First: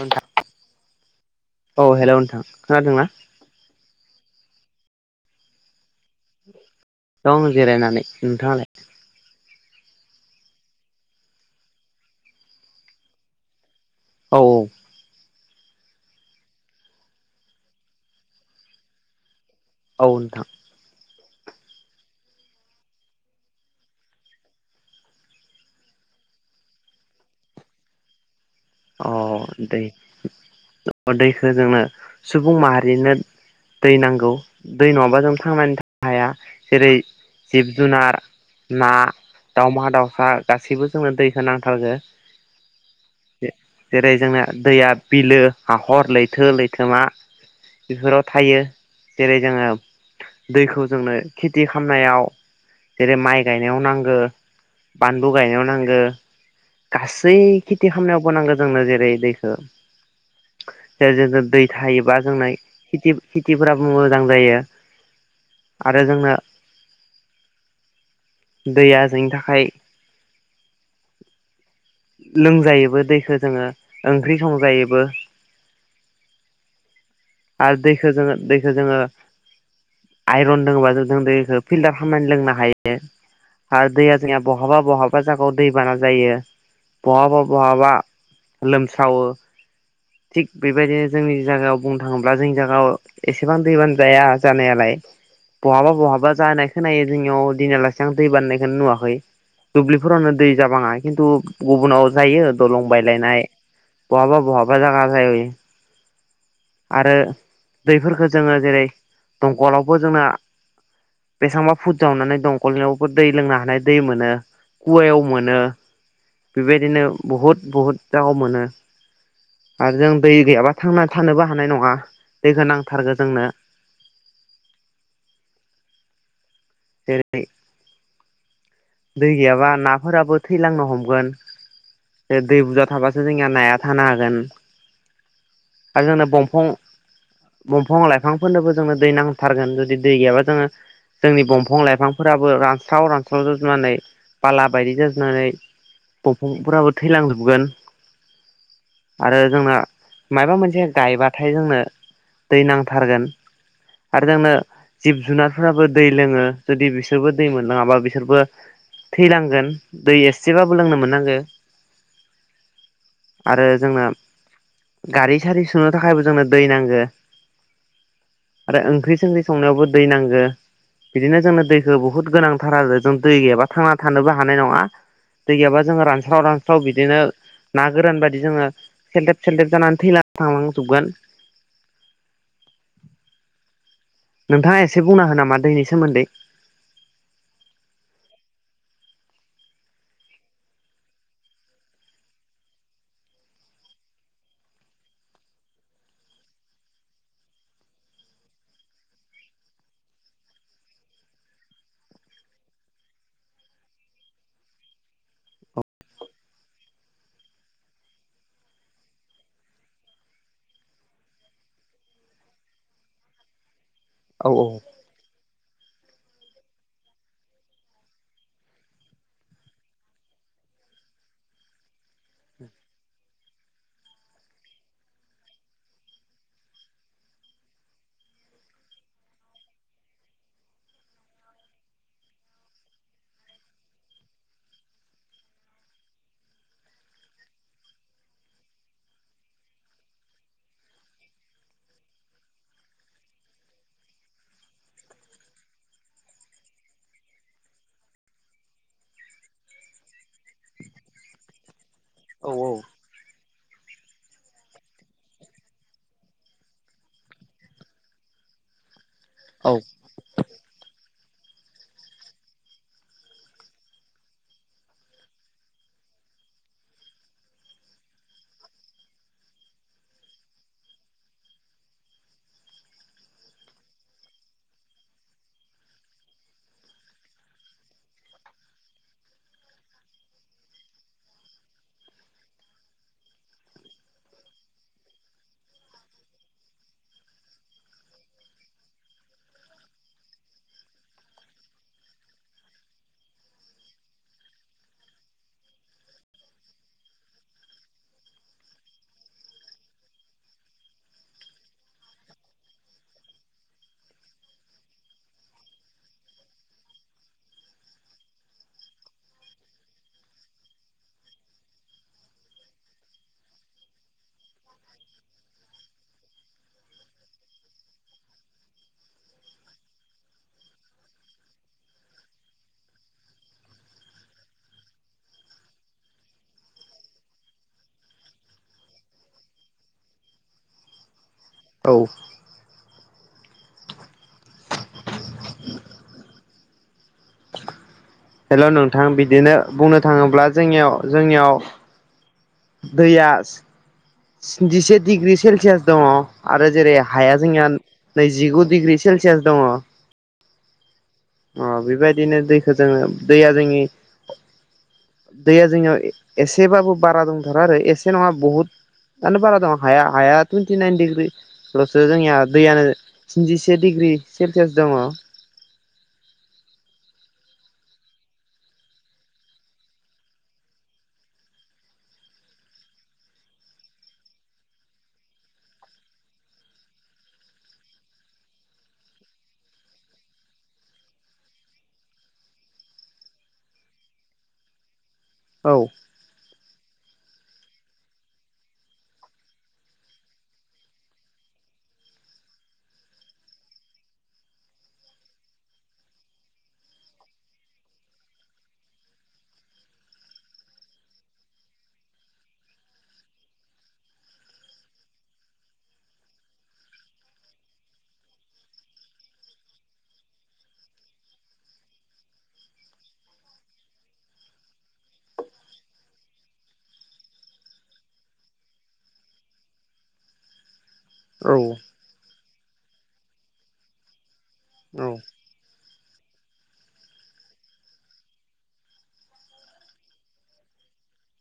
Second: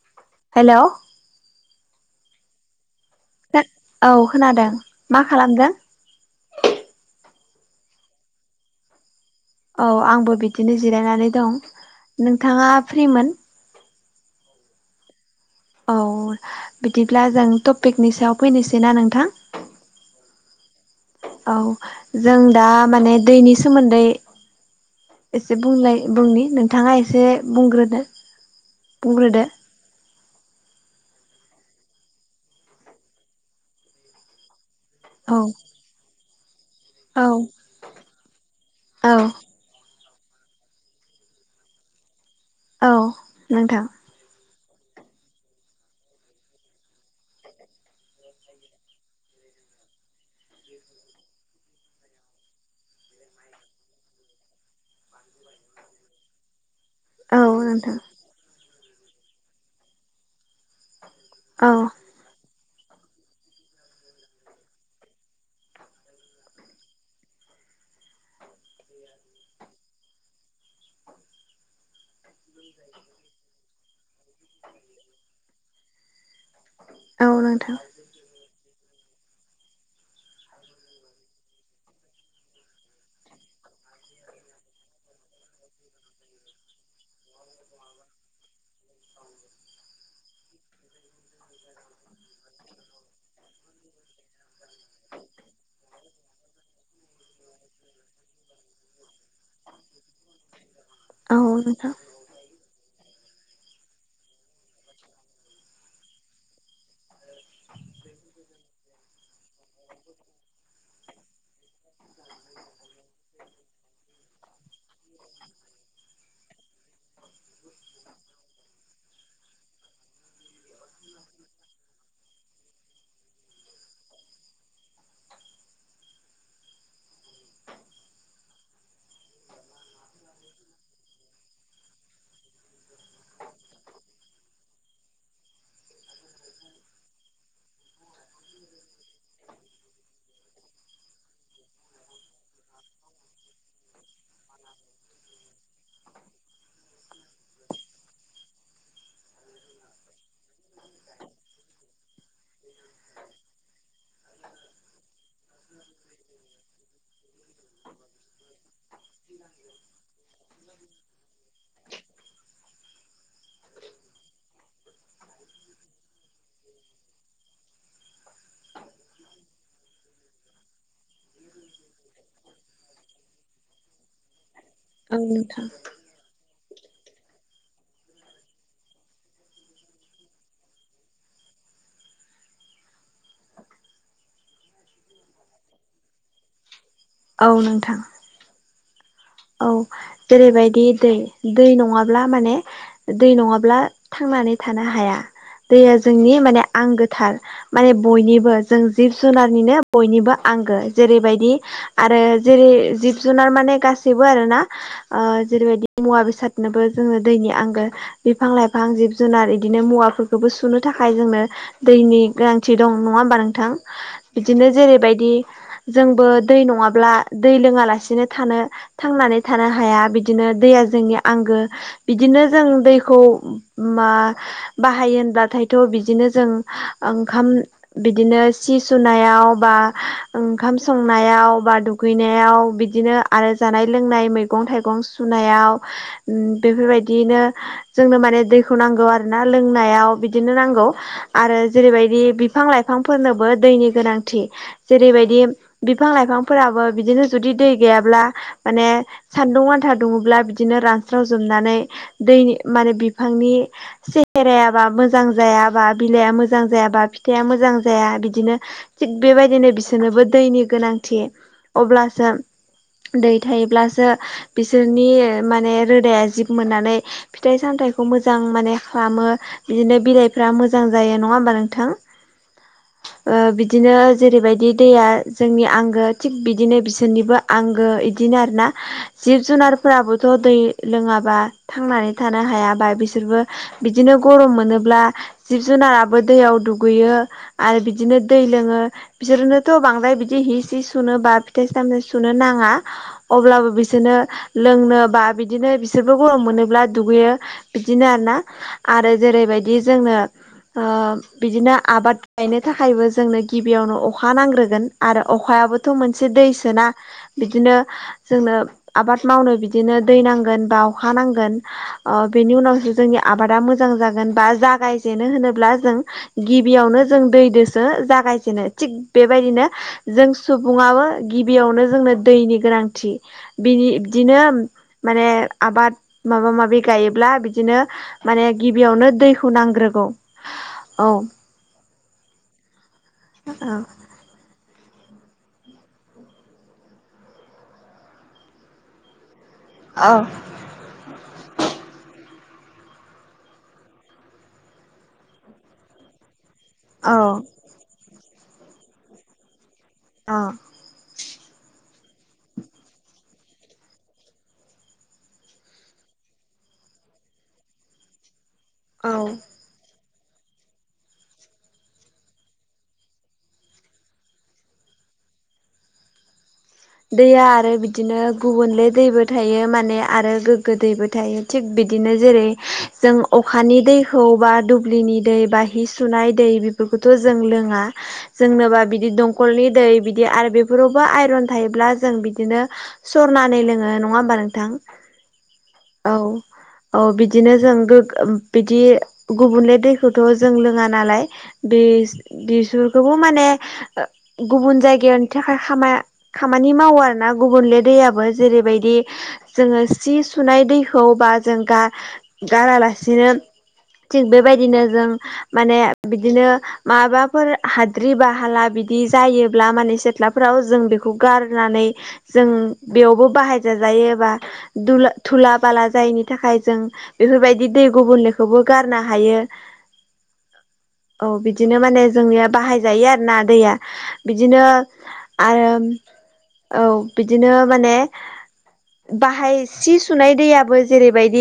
नुथा हेल' औ हेल' नोंथां खोनादोंना? औ खोनादों मा खालामदों? दं जिरायनानै नोंथाङालाय? औ आंबो बिदिनो जिरायनानै दं। नोंथाङा फ्रिमोन? औ औ औ बिदिब्ला जों टपिकनि सायाव फैनोसै ना नोंथां? औ नोंथां औ जों दा माने दैनि सोमोन्दै एसे बुंलाय बुंनि नोंथाङा एसे बुंग्रोदो? अ बुंग्रोदो दै अ दैखो जोंनो सुबुं माहारिनो दै नांगौ दै नङाब्ला जों औ थांनानै थानो हाया जेरै औ जिब जुनार, ना औ दावमा दाउसा गासैबो जोंनो दैखौ नांथारगो। औ ए नोंथां जेरै जोंना दैया बिलो, हाखर, लैथो लैथोमा बेफोराव थायो जेरै जोङो दैखौ जोंनो खेथि खामनायाव जेरै माइ गायनायाव नांगो बानलु गायनायाव नांगो गासै औ खेथि नोंथां खामनायावबो नांगो जोंनो जेरै दैखो जेर जेर जोंना दै औ थायोबा जोंना खेथि खेथिफोराबो मोजां जायो आरो जोंनो दैया जोंनि थाखाय लोंजायोबो दैखो जोङो ओंख्रि संजायोबो औ नोंथां आरो दैखो जोङो दैखो जोङो आइरन दोङोबा जों जों दैखो फिल्टार खालामनानै लोंनो हायो। आरो दैया जोंनिया बहाबा बहाबा जागाव दैबाना जायो। बहाबा बहाबा लोमसावो। थिग बेबायदिनो जोंनि जागायाव बुं थाङोब्ला जोंनि जागाव एसेबां दैबान जाया जानायालाय बहाबा बहाबा जानाय खोनायो जोंनियाव दिनैयालासि आं दैबान होननाय खोनो नुवाखै। दुब्लिफोरावनो दै जाबाङाय खिन्थु औ नोंथां गुबुनाव जायो दलं बायलायनाय बहाबा बहाबा जागा जायो। आरो दैफोरखो जोङो जेरै दंकलावबो जोंना बेसांबा फुद जावनानै दंकलनियावबो दै लोंनो हानाय दै मोनो। खुवायाव मोनो बेबायदिनो बहुद बहुद दाव मोनो। आरो जों दै गैयाब्ला थांना थानोबो हानाय नङा दैखो नांथारगो जोंनो जेरै दै गैयाबा नाफोराबो थैलांनो हमगोन। बे दै बुजा थाबासो जोंनिया नाया थानो हागोन। आरो जोंनो बंफं बंफं लाइफांफोरनोबो जोंनो दै नांथारगोन जुदि दै गैयाबा जोङो जोंनि बंफं लाइफांफोराबो रानस्राव रानस्राव जाजुबनानै बाला बायदि जाजुबनानै बंफंफोराबो थैलांजोबगोन। आरो जोंना माबा मोनसे गायबाथाय जोंनो दै नांथारगोन आरो जोंनो जिब जुनारफोराबो दै लोङो जुदि बिसोरबो दै मोनलाङाबा बिसोरबो थैलांगोन दै एसेबाबो लोंनो मोननांगो आरो जोंनो गारि सारि सुनो थाखायबो जोंनो दै नांगो आरो ओंख्रि संख्रै संनायावबो दै नांगौ बिदिनो जोंनो दैखौ बुहुत गोनांथार आरो जों दै गैयाबा थांना थानोबो हानाय नङा। औ दै नोंथां गैयाबा जोङ रानस्राव रा फाव बिदिनो ना गोरान बादि जोङो सेलदेब सेलदेब जानानै थैला थांलांजोबगोन नोंथाङा एसे बुंनो हागोन नामा दैनि सोमोन्दै? औ नोंथां औ जेरैबायदि दै दै नङाब्ला माने दै नङाब्ला थांनानै थानो हाया दैया जोंनि माने आंगोथार। माने बयनिबो जों जिब जुनारनिनो बयनिबो आंगो जेरैबायदि आरो जेरै जिब जुनार माने गासैबो आरो ना ओ जेरैबायदि मुवा बेसादनोबो जोंनो दैनि आंगो बिफां लाइफां जिब जुनार इदिनो मुवाफोरखौबो सुनो थाखाय जोंनो दैनि गोनांथि दं नङा होमबा नोंथां? औ बिदिनो जेरैबायदि जोंबो दै नङाब्ला दै लोङा लासेनो थानो थांनानै थानो हाया, बिदिनो दैया जोंनि आंगो बिदिनो जों दैखौ मा बाहायो होनब्लाथायथ' बिदिनो जों ओंखाम बिदिनो सि सुनायाव बा ओंखाम संनायाव बा दु गैनायाव बिदिनो आरो जानाय लोंनाय मैगं थाइगं सुनायाव, उम बेफोरबायदियैनो जोंनो माने दैखौ नांगौ आरो ना लोंनायाव बिदिनो नांगौ। आरो जेरैबायदि बिफां लाइफांफोरनोबो दैनि गोनांथि जेरैबायदि बिफां लाइफांफोराबो बिदिनो जुदि दै गैयाब्ला माने सान्दुं आनथा दुङोब्ला बिदिनो रानस्राव जोबनानै औ दैनि माने बिफांनि सेहेरायाबा मोजां जायाबा बिलाइआ मोजां जायाबा फिथाइआ मोजां जाया बिदिनो थिग बेबायदिनो औ बिसोरनोबो दैनि गोनांथि। अब्लासो दै थायोब्लासो बिसोरनि माने रोदाया जिब मोननानै फिथाइ -सामथाइखौ मोजां माने खालामो बिदिनो बिलाइफ्रा मोजां जायो नङा होमबा नोंथां? ओ बिदिनो जेरैबायदि दैया जोंनि आंगो थिग बिदिनो बिसोरनिबो आंगो बिदिनो आरो ना जिब जुनारफोराबोथ' दै लोङाबा थांनानै थानो हायाबा बिसोरबो बिदिनो गरम मोनोब्ला, जिब जुनाराबो दैयाव दुगैयो आरो बिदिनो दै लोङो बिसोरनोथ' बांद्राय बिदि हि सि सुनो बा फिथाइ सामथाइ सुनो नाङा अब्लाबो बिसोरनो लोंनो बा बिदिनो बिसोरबो गरम मोनोब्ला दुगैयो बिदिनो आर ना, आरो जेरैबायदि जोंनो ओ बिदिनो आबाद गायनो थाखायबो जोंनो गिबियावनो अखा नांग्रोगोन आरो अखायाबोथ' मोनसे दैसोना बिदिनो जोंनो आबाद मावनो बिदिनो दै नांगोन बा अखा नांगोन ओ बेनि उनावसो जोंनि आबादा मोजां जागोन बा ओ जागायजेनो होनोब्ला जों गिबियावनो जों दैदोसो जागायजेनो थिग बेबायदिनो जों सुबुङाबो गिबियावनो जोंनो दैनि गोनांथि। बिनि बिदिनो माने आबाद माबा माबि गायोब्ला बिदिनो माने गिबियावनो दैखौ नांग्रोगौ औ औ औ हेल' नोंथां बिदिनो बुंनो औ थाङोब्ला जोंनियाव जोंनियाव दैया स्निजिसे डिग्रि सेलसियास दङ आरो जेरै हाया औ जोंया नैजिगु डिग्रि सेलसियास दङ औ अ बेबायदिनो दैखौ जोङो दैया जोंनि दैया जोंनियाव एसेबाबो बारा दंथारो आरो एसे नङा बहुत औ दानो बारा दङ हाया हाया टुन्टिनाइन दिग्रि [unintelligible] जोंनिया दैयानो स्निजिसे डिग्रि सेलसियास दङ दैया आरो बिदिनो गुबुनले दैबो थायो माने आरो गोग्गो दैबो थायो थिग बिदिनो जेरै- जों अखानि दैखौ बा दुब्लिनि दै बा हि सुनाय दै बे बेखौथ' जों लोङा। जोंनोबा बिदि दंकलनि दै बिदि आरो बेफोराव बो आइरन थायोब्ला जों बिदिनो सरनानै लोङो। नङा होमबा नोंथां! औ औ। औ बिदिनो जों गोग ओम बिदि गुबुनले दैखौथ' जों लोङा नालाय बिस बिफोरखौबो माने गुबुन जायगानि थाखाय खामा खामानि मावो आरो ना गुबुनले दैयाबो जेरैबायदि जोङो सि सुनाय दैखौ बा जों गा गारालासिनो थिग बेबायदिनो जों माने बिदिनो मालाबाफोर हाद्रि बाहाला बिदि जायोब्ला माने सिथ्लाफोराव जों बेखौ खौ गारनानै जों बेयावबो बाहाय जाजायो बा धुला थुला बाला जायिनि थाखाय जों बेफोरबायदि दै गुबुनलेखौबो गारनो हायो औ बिदिनो माने जोंनिया बाहायजायो आरो ना दैया बिदिनो औ आरो औ बिदिनो माने बाहाय सि सुनाय दैयाबो जेरैबायदि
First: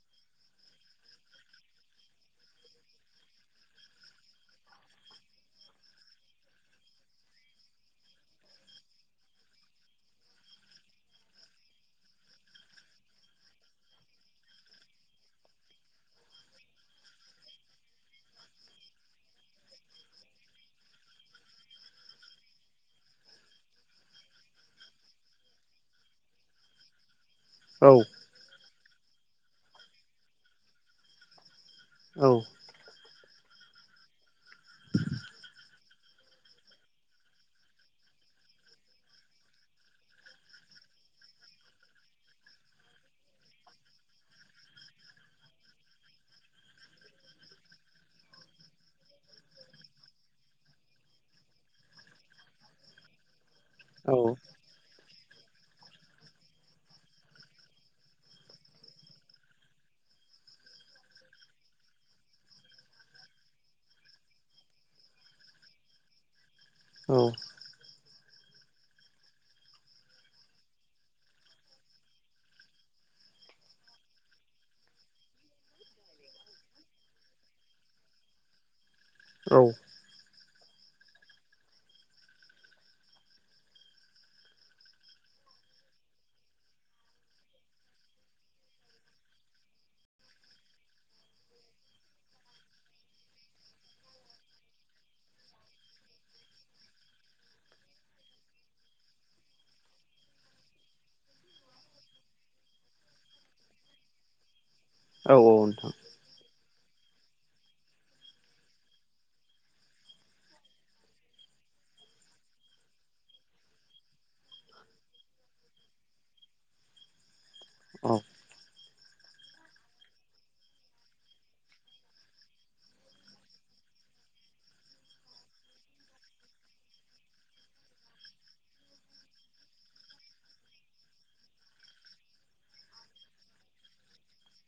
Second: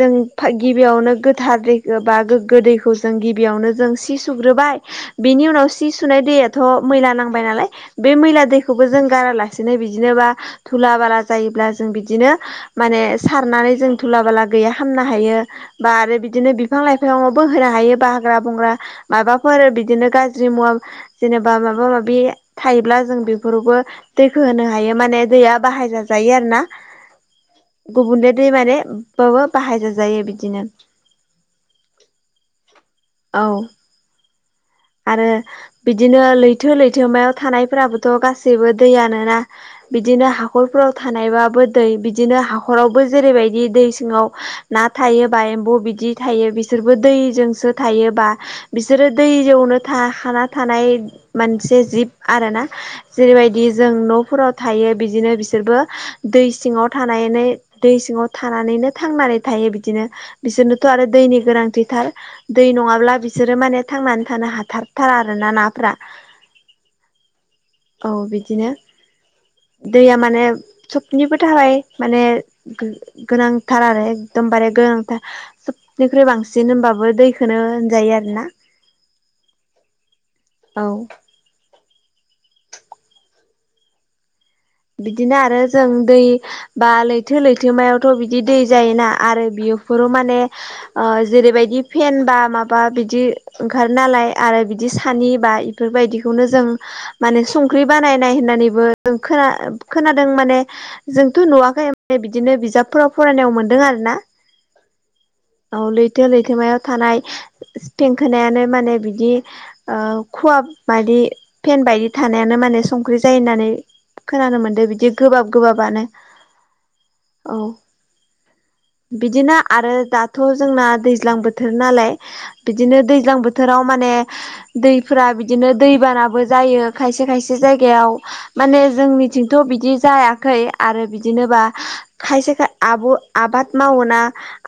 जों फा गिबियावनो गोथार दैखो बा गोग्गो दैखौ जों गिबियावनो जों सि सुग्रोबाय बेनि उनाव सि सुनाय दैयाथ' मैला नांबाय नालाय बे मैला दै खौबो जों गारालासेनो बिदिनो बा धुला बाला जायोब्ला जों बिदिनो माने सारनानै जों थुला बाला गैया खामनो हायो। बा आरो बिदिनो बिफां लाइफांङावबो होनो हायो बा हाग्रा बंग्रा माबाफोर बिदिनो गाज्रि मुवा जेनेबा माबा माबि थायोब्ला जों बि फोरावबो दैखो होनो हायो माने दैया बाहाय जाजायो आरो ना औ गुबुनले दैमाने बाबो बाहायजाजायो बिदिनो। औ। औ। आरो बिदिनो लैथो लैथोमायाव थानायफोराबोथ' गासैबो दैयानो ना। बिदिनो हाखरफोराव थानायबाबो दै बिदिनो हाखरावबो जेरैबायदि दै सिङाव ना थायोबा एम्बौ बिदि थायो बिसोरबो दैजोंसो थायोबा बिसोरो दै यावनो थाखाना थानाय मोनसे जिब आरोना? जेरैबायदि जों न'फोराव थायो बिदिनो बिसोरबो दै सिङाव थानानै दै सिङाव थानानैनो थांनानै थायो बिदिनो बिसोरनोथ' आरो दैनि गोनांथिथार दै नङाब्ला बिसोरो माने थांनानै था थानो हाथारथारा आरो ना नाफोरा। औ। औ बिदिनो। दैया माने सबनिबो थाखाय माने गो-गोनांथार आरो एकदमबारे गोनांथार। सबनिख्रुइ बांसिन होनबाबो दैखोनो होनजायो आरोना। औ औ बिदिनो आरो जों दै बा लैथो लैथोमायावथ' बिदि दै जायोना आरो बियोफोरो माने आ जेरैबायदि फेन बा माबा बिदि ओंखारो नालाय आरो बिदि सानि बा फोरबायदिखौनो जों माने संख्रि बानायनाय होननानैबो जों खोना ओ खोनादों माने जोंथ' नुवाखै माने बिदिनो बिजाबफोराव फरायनायाव मोन्दों आरो ना औ लैथो लैथोमायाव थानाय थेंखोनायानो माने बिदि ओ खुवा बायदि फेन बायदि थानायानो माने संख्रि जायोनानै खोनानो मोन्दों बिदि गोबाब गोबाबबानो। औ बिदिनो आरो दा थ' जोंना दैज्लां बोथोर नालाय बिदिनो दैज्लां बोथोराव माने दैफोरा बिदिनो दैबानाबो जायो खायसे खायसे जायगायाव माने जोंनिथिंथ' बिदि जायाखै आरो बिदिनो बा खायसे खाय आब' आबाद मावो ना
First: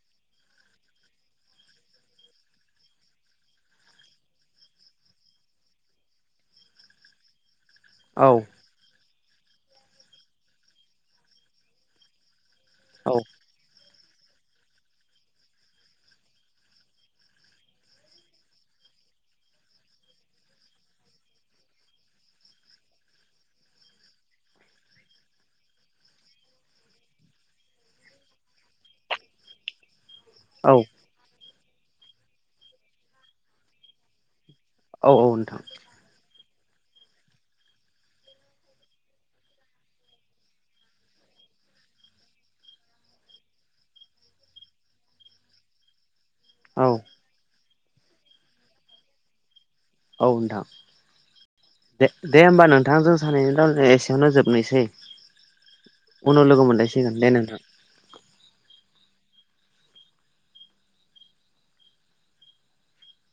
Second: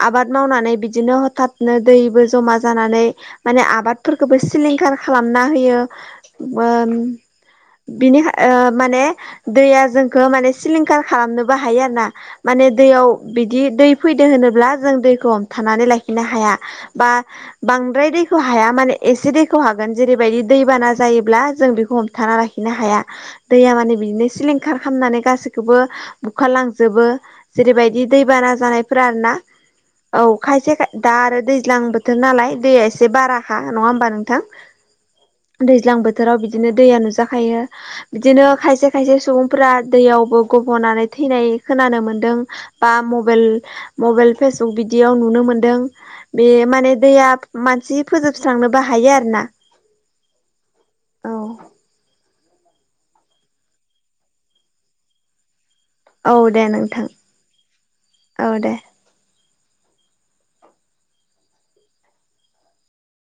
आबाद मावनानै बिदिनो हथाथनो दैबो जमा जानानै माने आबादफोरखोबो सिलिंखार खालामना होयो अम बिनि औ औ ओ माने दैया जोंखौ माने सिलिंखार खालामनोबो हायो आरोना। माने दैयाव औ बिदि दै फैदो होनोब्ला जों दैखौ हमथानानै लाायखिनो हाया। बा बांद्राय दैखौ हाया माने एसे दैखौ हागोन जेरैबायदि दैबाना जायोब्ला जों बेखौ हमथाना ला खिनो हाया दैया माने बिदिनो सिलिंखार खामनानै गासैखौबो बुखारलांजोबो। जेरैबायदि दैबाना जानायफोरा आरोना। औ खायसे खाय दा आरो दैज्लां बोथोर नालाय दैया एसे बाराखा नङा होमबा नोंथां। औ नोंथां दैज्लां बोथोराव बिदिनो दैया नुजाखायो। बिदिनो खायसे खायसे सुबुंफोरा दैयावबो गब'नानै थैनाय खोनानो मोनदों। बा मबेल मबेल फेसबुक बि दियाव नुनो मोनदों बे औ माने दैया मानसि फोजोबस्रांनोबो हायो आरो ना। औ नोंथां दे दे होमबा नोंथां जों सानैनि रायलायनाया एसेयावनो जोबनोसै औ उनाव दे लोगो नोंथां मोनलायसिगोन दे नोंथां औ दे